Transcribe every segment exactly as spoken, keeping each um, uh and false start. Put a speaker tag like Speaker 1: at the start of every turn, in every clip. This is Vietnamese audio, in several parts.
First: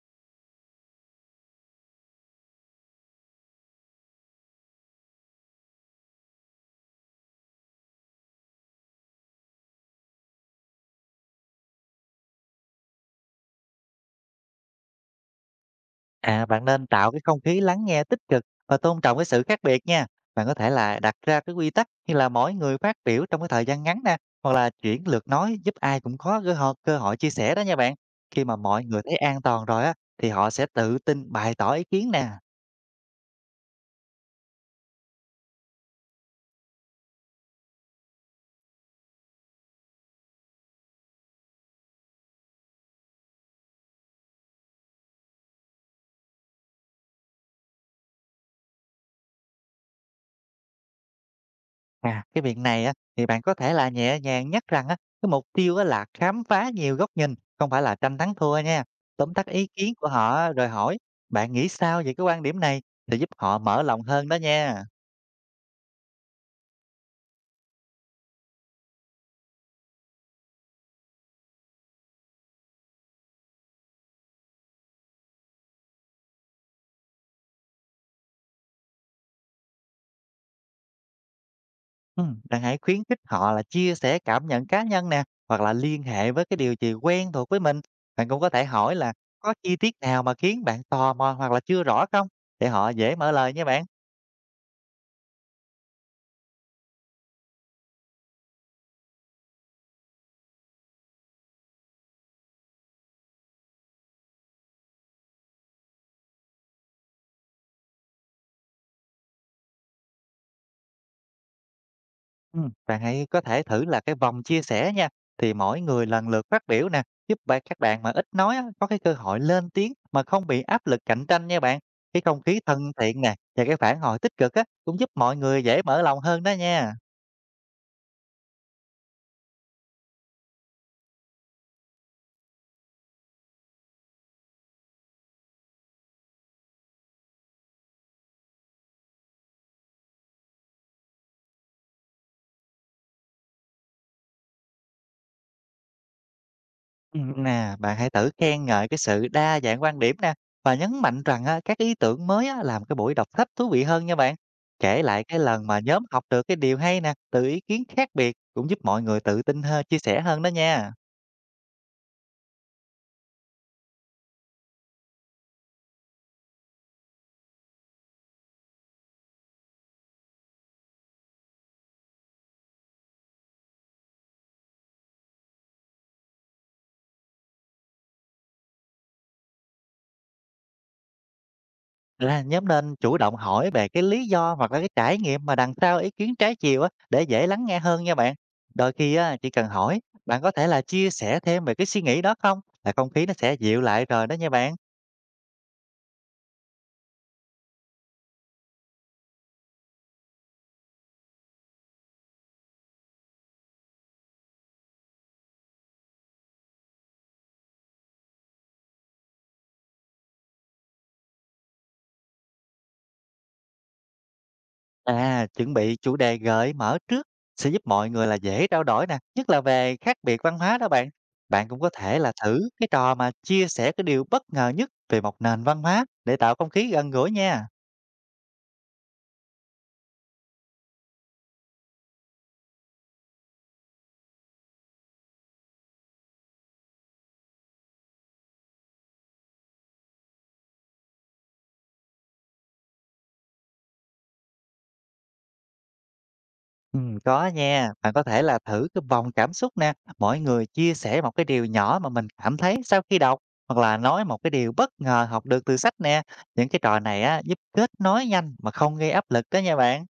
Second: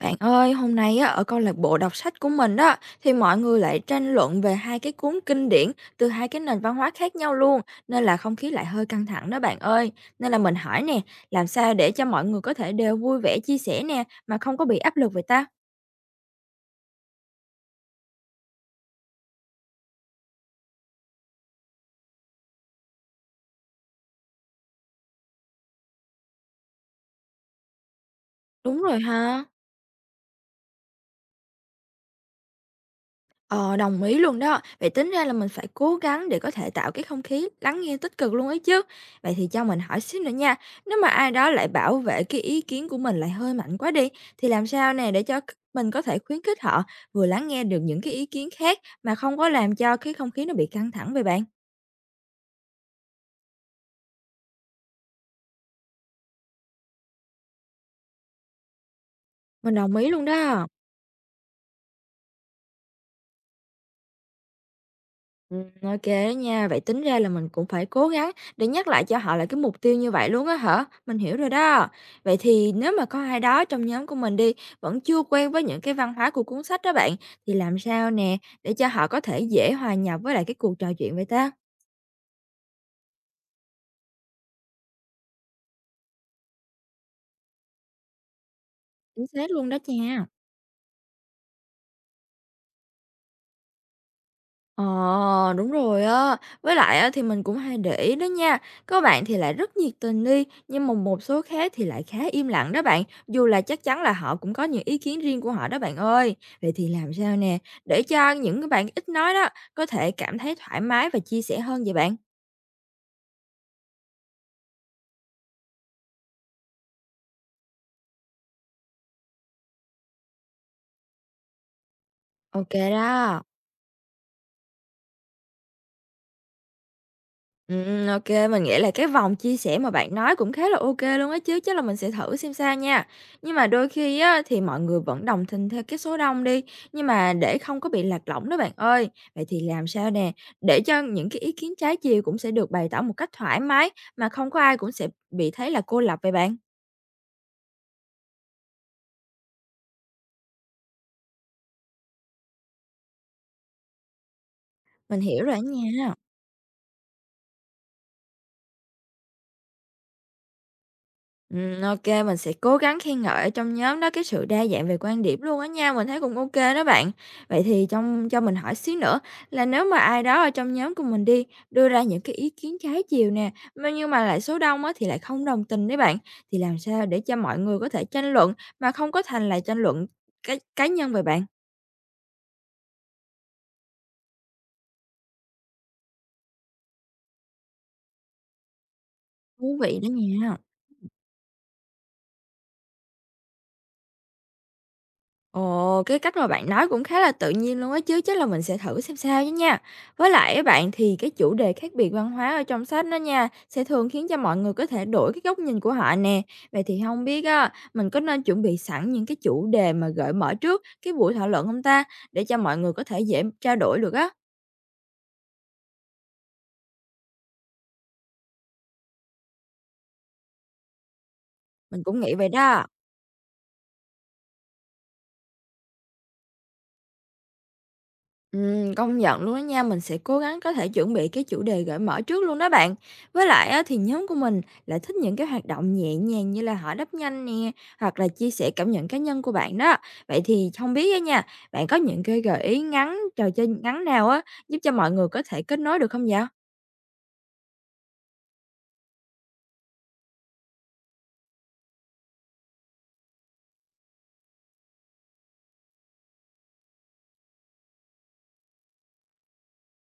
Speaker 1: Bạn ơi, hôm nay á, ở câu lạc bộ đọc sách của mình đó thì mọi người lại tranh luận về hai cái cuốn kinh điển từ hai cái nền văn hóa khác nhau luôn, nên là không khí lại hơi căng thẳng đó bạn ơi. Nên là mình hỏi nè, làm sao để cho mọi người có thể đều vui vẻ chia sẻ nè mà không có bị áp lực vậy ta?
Speaker 2: À, bạn nên tạo cái không khí lắng nghe tích cực và tôn trọng cái sự khác biệt nha. Bạn có thể là đặt ra cái quy tắc như là mỗi người phát biểu trong cái thời gian ngắn nè, hoặc là chuyển lượt nói giúp ai cũng có cơ hội, cơ hội chia sẻ đó nha bạn. Khi mà
Speaker 1: Đúng
Speaker 2: mọi
Speaker 1: rồi
Speaker 2: người thấy an
Speaker 1: ha.
Speaker 2: toàn rồi á, thì họ sẽ tự tin bày tỏ ý kiến nè.
Speaker 1: Ờ, đồng ý luôn đó. Vậy tính ra là mình phải cố gắng để có thể tạo cái không khí lắng nghe tích cực luôn ấy chứ. Vậy thì cho mình hỏi xíu nữa nha. Nếu mà ai đó lại bảo vệ cái ý kiến của mình lại hơi mạnh quá đi, thì làm sao nè để cho mình có thể khuyến khích họ vừa lắng nghe được những cái ý kiến khác mà không có làm cho cái không khí nó bị căng thẳng vậy bạn?
Speaker 2: À, cái việc này á, thì bạn có thể là nhẹ nhàng nhắc rằng á, cái mục tiêu á là khám phá nhiều góc nhìn, không phải là tranh thắng thua nha. Tóm tắt ý
Speaker 1: Mình
Speaker 2: kiến
Speaker 1: đồng
Speaker 2: của
Speaker 1: ý luôn
Speaker 2: họ
Speaker 1: đó.
Speaker 2: rồi hỏi, bạn nghĩ sao về cái quan điểm này? Thì giúp họ mở lòng hơn đó nha.
Speaker 1: Ừm, ô đó nha, vậy tính ra là mình cũng phải cố gắng để nhắc lại cho họ là cái mục tiêu như vậy luôn á hả? Mình hiểu rồi đó. Vậy thì nếu mà có ai đó trong nhóm của mình đi, vẫn chưa quen với những cái văn hóa của cuốn sách đó bạn, thì làm sao nè để cho họ có thể dễ hòa nhập với lại cái cuộc trò chuyện vậy ta?
Speaker 2: Ừm, bạn hãy khuyến khích họ là chia sẻ cảm nhận cá nhân nè, hoặc là liên hệ với cái điều gì quen thuộc với mình. Bạn cũng có thể hỏi là,
Speaker 1: Chính xác
Speaker 2: có
Speaker 1: luôn
Speaker 2: chi
Speaker 1: đó
Speaker 2: tiết nào
Speaker 1: nha.
Speaker 2: mà khiến bạn tò mò hoặc là chưa rõ không? Để họ dễ mở lời nha bạn.
Speaker 1: Ờ, đúng rồi á. Với lại á, thì mình cũng hay để ý đó nha. Có bạn thì lại rất nhiệt tình đi, nhưng mà một số khác thì lại khá im lặng đó bạn. Dù là chắc chắn là họ cũng có những ý kiến riêng của họ đó bạn ơi. Vậy thì làm sao nè, để cho những cái bạn ít nói đó có thể cảm thấy thoải mái và chia sẻ hơn vậy bạn?
Speaker 2: Ừm, bạn hãy có thể thử là cái vòng chia sẻ nha. Thì mỗi người lần lượt phát biểu nè, giúp bạn các bạn mà ít nói á, có cái cơ hội lên tiếng mà không bị áp lực cạnh tranh nha bạn. Cái không khí
Speaker 1: Ok
Speaker 2: thân thiện nè
Speaker 1: đó.
Speaker 2: và cái phản hồi tích cực á, cũng giúp mọi người dễ mở lòng hơn đó nha.
Speaker 1: Ừm, ô mình nghĩ là cái vòng chia sẻ mà bạn nói cũng khá là OK luôn á chứ, chắc là mình sẽ thử xem sao nha. Nhưng mà đôi khi á, thì mọi người vẫn đồng tình theo cái số đông đi, nhưng mà để không có bị lạc lõng đó bạn ơi. Vậy thì làm sao nè, để cho những cái ý kiến trái chiều cũng sẽ được bày tỏ một cách thoải mái, mà không có ai cũng sẽ bị thấy là cô lập vậy bạn?
Speaker 2: Ừm, nè, bạn hãy thử khen ngợi cái sự đa dạng quan điểm nè, và nhấn mạnh rằng á, các ý tưởng mới á, làm cái buổi đọc sách thú vị hơn nha bạn. Kể
Speaker 1: Mình
Speaker 2: lại cái
Speaker 1: hiểu rồi á
Speaker 2: lần mà nhóm
Speaker 1: nha.
Speaker 2: học được cái điều hay nè, từ ý kiến khác biệt cũng giúp mọi người tự tin hơn, chia sẻ hơn đó nha.
Speaker 1: Ừm, ô mình sẽ cố gắng khen ngợi ở trong nhóm đó cái sự đa dạng về quan điểm luôn á nha, mình thấy cũng OK đó bạn. Vậy thì trong cho mình hỏi xíu nữa là nếu mà ai đó ở trong nhóm của mình đi, đưa ra những cái ý kiến trái chiều nè, mà nhưng mà lại số đông á thì lại không đồng tình đấy bạn, thì làm sao để cho mọi người có thể tranh luận mà không có thành là tranh luận cá cá nhân về bạn?
Speaker 2: Là nhóm nên chủ động hỏi về cái lý do hoặc là cái trải nghiệm mà đằng sau ý kiến trái chiều á, để dễ lắng nghe hơn nha bạn. Đôi khi á, chỉ cần
Speaker 1: Thú
Speaker 2: hỏi,
Speaker 1: vị đó
Speaker 2: bạn có
Speaker 1: nha.
Speaker 2: thể là chia sẻ thêm về cái suy nghĩ đó không? Là không khí nó sẽ dịu lại rồi đó nha bạn.
Speaker 1: Ồ, cái cách mà bạn nói cũng khá là tự nhiên luôn á chứ, chắc là mình sẽ thử xem sao chứ nha. Với lại á bạn thì cái chủ đề khác biệt văn hóa ở trong sách đó nha, sẽ thường khiến cho mọi người có thể đổi cái góc nhìn của họ nè. Vậy thì không biết á, mình có nên chuẩn bị sẵn những cái chủ đề mà gợi mở trước cái buổi thảo luận không ta, để cho mọi người có thể dễ trao đổi được á.
Speaker 2: À, chuẩn bị chủ đề gợi mở trước sẽ giúp mọi người là dễ trao đổi nè, nhất là về khác biệt văn hóa đó bạn. Bạn cũng có
Speaker 1: Mình
Speaker 2: thể
Speaker 1: cũng
Speaker 2: là
Speaker 1: nghĩ vậy
Speaker 2: thử cái
Speaker 1: đó.
Speaker 2: trò mà chia sẻ cái điều bất ngờ nhất về một nền văn hóa để tạo không khí gần gũi nha.
Speaker 1: Ừm, công nhận luôn đó nha, mình sẽ cố gắng có thể chuẩn bị cái chủ đề gợi mở trước luôn đó bạn. Với lại á, thì nhóm của mình lại thích những cái hoạt động nhẹ nhàng như là hỏi đáp nhanh nè, hoặc là chia sẻ cảm nhận cá nhân của bạn đó. Vậy thì không biết á nha, bạn có những cái gợi ý ngắn, trò chơi ngắn nào á, giúp cho mọi người có thể kết nối được không vậy?
Speaker 2: Ừ, có nha, bạn có thể là thử cái vòng cảm xúc nè, mỗi người chia sẻ một cái điều nhỏ mà mình cảm thấy sau khi đọc, hoặc là nói một cái điều bất ngờ học được từ sách nè. Những cái trò này á giúp kết nối nhanh mà không gây áp lực đó nha bạn.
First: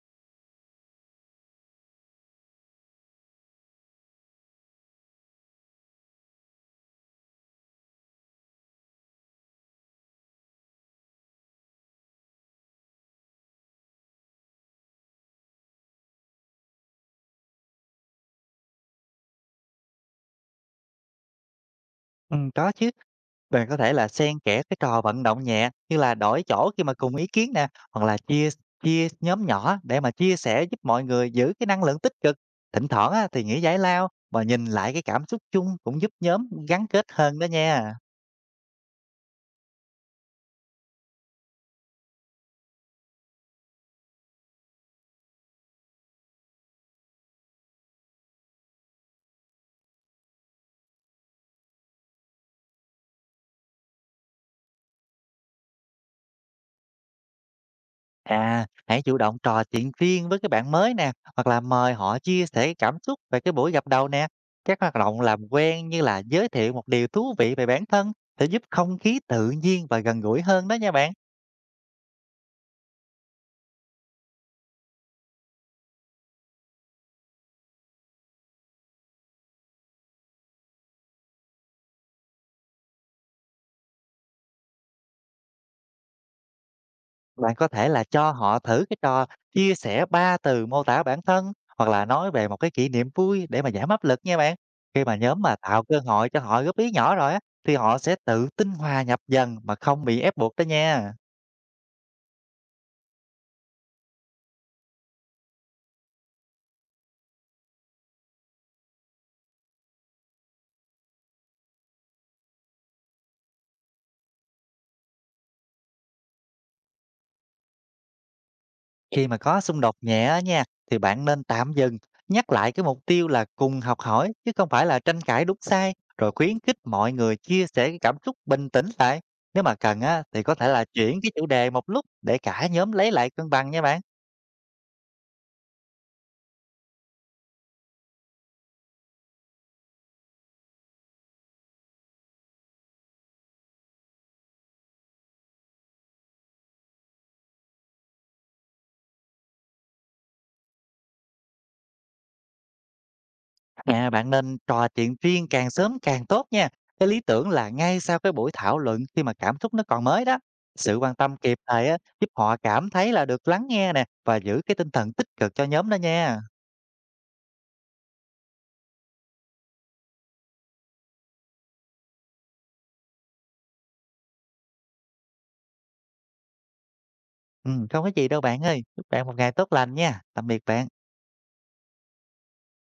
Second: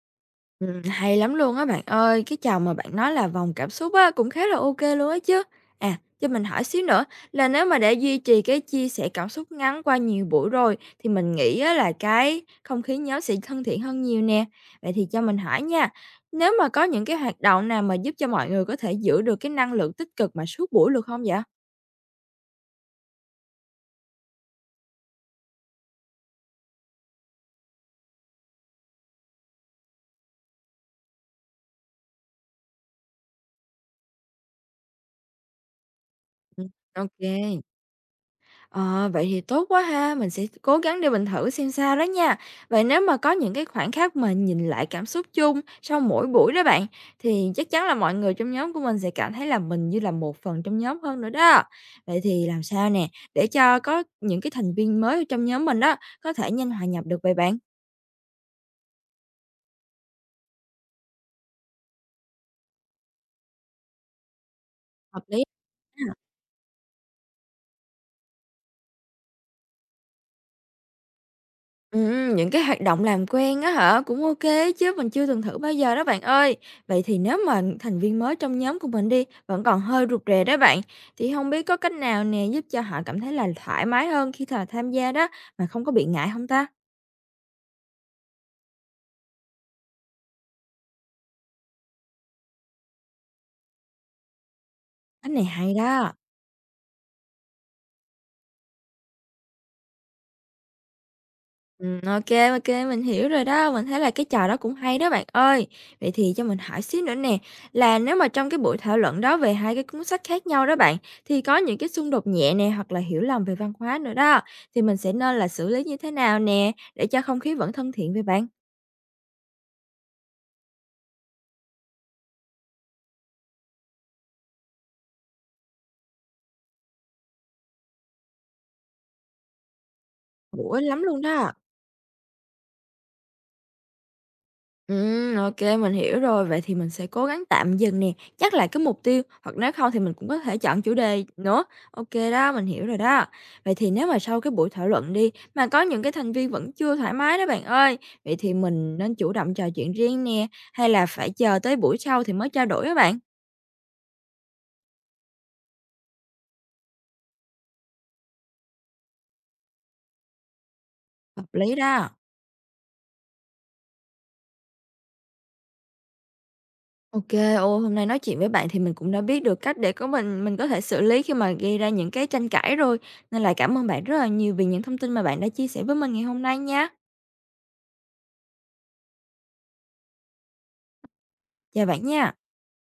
Speaker 1: Ừm, hay lắm luôn á bạn ơi, cái trò mà bạn nói là vòng cảm xúc á, cũng khá là ok luôn á chứ. À, cho mình hỏi xíu nữa là nếu mà để duy trì cái chia sẻ cảm xúc ngắn qua nhiều buổi rồi thì mình nghĩ á là cái không khí nhóm sẽ thân thiện hơn nhiều nè. Vậy thì cho mình hỏi nha, nếu mà có những cái hoạt động nào mà giúp cho mọi người có thể giữ được cái năng lượng tích cực mà suốt buổi được không vậy?
Speaker 2: Ừ, có chứ. Bạn có thể là xen kẽ cái trò vận động nhẹ như là đổi chỗ khi mà cùng ý kiến nè, hoặc là chia chia nhóm nhỏ để mà chia sẻ giúp mọi người giữ cái năng lượng tích cực. Thỉnh thoảng á, thì nghỉ giải lao và nhìn lại cái cảm xúc chung cũng giúp nhóm
Speaker 1: Ừm.
Speaker 2: gắn
Speaker 1: Ô
Speaker 2: kết hơn đó nha.
Speaker 1: Ờ, vậy thì tốt quá ha, mình sẽ cố gắng để mình thử xem sao đó nha. Vậy nếu mà có những cái khoảnh khắc mà nhìn lại cảm xúc chung sau mỗi buổi đó bạn, thì chắc chắn là mọi người trong nhóm của mình sẽ cảm thấy là mình như là một phần trong nhóm hơn nữa đó. Vậy thì làm sao nè, để cho có những cái thành viên mới ở trong nhóm mình đó có thể nhanh hòa nhập được vậy bạn?
Speaker 2: À, hãy chủ động trò chuyện riêng với các bạn mới nè, hoặc là mời họ chia sẻ cái cảm xúc về cái buổi gặp đầu nè. Các hoạt động
Speaker 1: Hợp
Speaker 2: làm
Speaker 1: lý.
Speaker 2: quen như là giới thiệu một điều thú vị về bản thân sẽ giúp không khí tự nhiên và gần gũi hơn đó nha bạn.
Speaker 1: Ừm, những cái hoạt động làm quen á hả? Cũng ok chứ, mình chưa từng thử bao giờ đó bạn ơi. Vậy thì nếu mà thành viên mới trong nhóm của mình đi, vẫn còn hơi rụt rè đó bạn, thì không biết có cách nào nè giúp cho họ cảm thấy là thoải mái hơn khi thà tham gia đó, mà không có bị ngại không ta?
Speaker 2: Bạn có thể là cho họ thử cái trò chia sẻ ba từ mô tả bản thân, hoặc là nói về một cái kỷ niệm vui để mà giảm áp lực nha bạn. Khi mà
Speaker 1: Cách
Speaker 2: nhóm
Speaker 1: này
Speaker 2: mà
Speaker 1: hay
Speaker 2: tạo cơ
Speaker 1: đó.
Speaker 2: hội cho họ góp ý nhỏ rồi á, thì họ sẽ tự tin hòa nhập dần mà không bị ép buộc đó nha.
Speaker 1: Ừm, ô kê, mình hiểu rồi đó, mình thấy là cái trò đó cũng hay đó bạn ơi. Vậy thì cho mình hỏi xíu nữa nè, là nếu mà trong cái buổi thảo luận đó về hai cái cuốn sách khác nhau đó bạn, thì có những cái xung đột nhẹ nè, hoặc là hiểu lầm về văn hóa nữa đó, thì mình sẽ nên là xử lý như thế nào nè, để cho không khí vẫn thân thiện với bạn?
Speaker 2: Khi mà có xung đột nhẹ á nha, thì bạn nên tạm dừng, nhắc lại cái mục tiêu là cùng học hỏi chứ không phải là tranh cãi đúng sai, rồi khuyến khích mọi người chia sẻ cái cảm xúc bình tĩnh lại. Nếu mà cần á thì có thể
Speaker 1: Bổ ích
Speaker 2: là
Speaker 1: lắm
Speaker 2: chuyển
Speaker 1: luôn
Speaker 2: cái chủ
Speaker 1: đó.
Speaker 2: đề một lúc để cả nhóm lấy lại cân bằng nha bạn.
Speaker 1: Ừm, ô mình hiểu rồi. Vậy thì mình sẽ cố gắng tạm dừng nè, nhắc lại cái mục tiêu, hoặc nếu không thì mình cũng có thể chọn chủ đề nữa. Ok đó, mình hiểu rồi đó. Vậy thì nếu mà sau cái buổi thảo luận đi, mà có những cái thành viên vẫn chưa thoải mái đó bạn ơi, vậy thì mình nên chủ động trò chuyện riêng nè, hay là phải chờ tới buổi sau thì mới trao đổi á bạn?
Speaker 2: À, bạn nên trò chuyện riêng càng sớm càng tốt nha. Cái lý tưởng là ngay sau cái buổi thảo luận khi mà cảm xúc nó còn mới đó. Sự quan tâm
Speaker 1: Hợp
Speaker 2: kịp
Speaker 1: lý
Speaker 2: thời á,
Speaker 1: đó.
Speaker 2: giúp họ cảm thấy là được lắng nghe nè và giữ cái tinh thần tích cực cho nhóm đó nha.
Speaker 1: Ok, ô, hôm nay nói chuyện với bạn thì mình cũng đã biết được cách để của mình mình có thể xử lý khi mà gây ra những cái tranh cãi rồi, nên là cảm ơn bạn rất là nhiều vì những thông tin mà bạn đã chia sẻ với mình ngày hôm nay nha.
Speaker 2: Ừ, không có gì đâu bạn ơi. Chúc bạn một ngày tốt lành nha. Tạm biệt bạn.
Speaker 1: Chào bạn nha.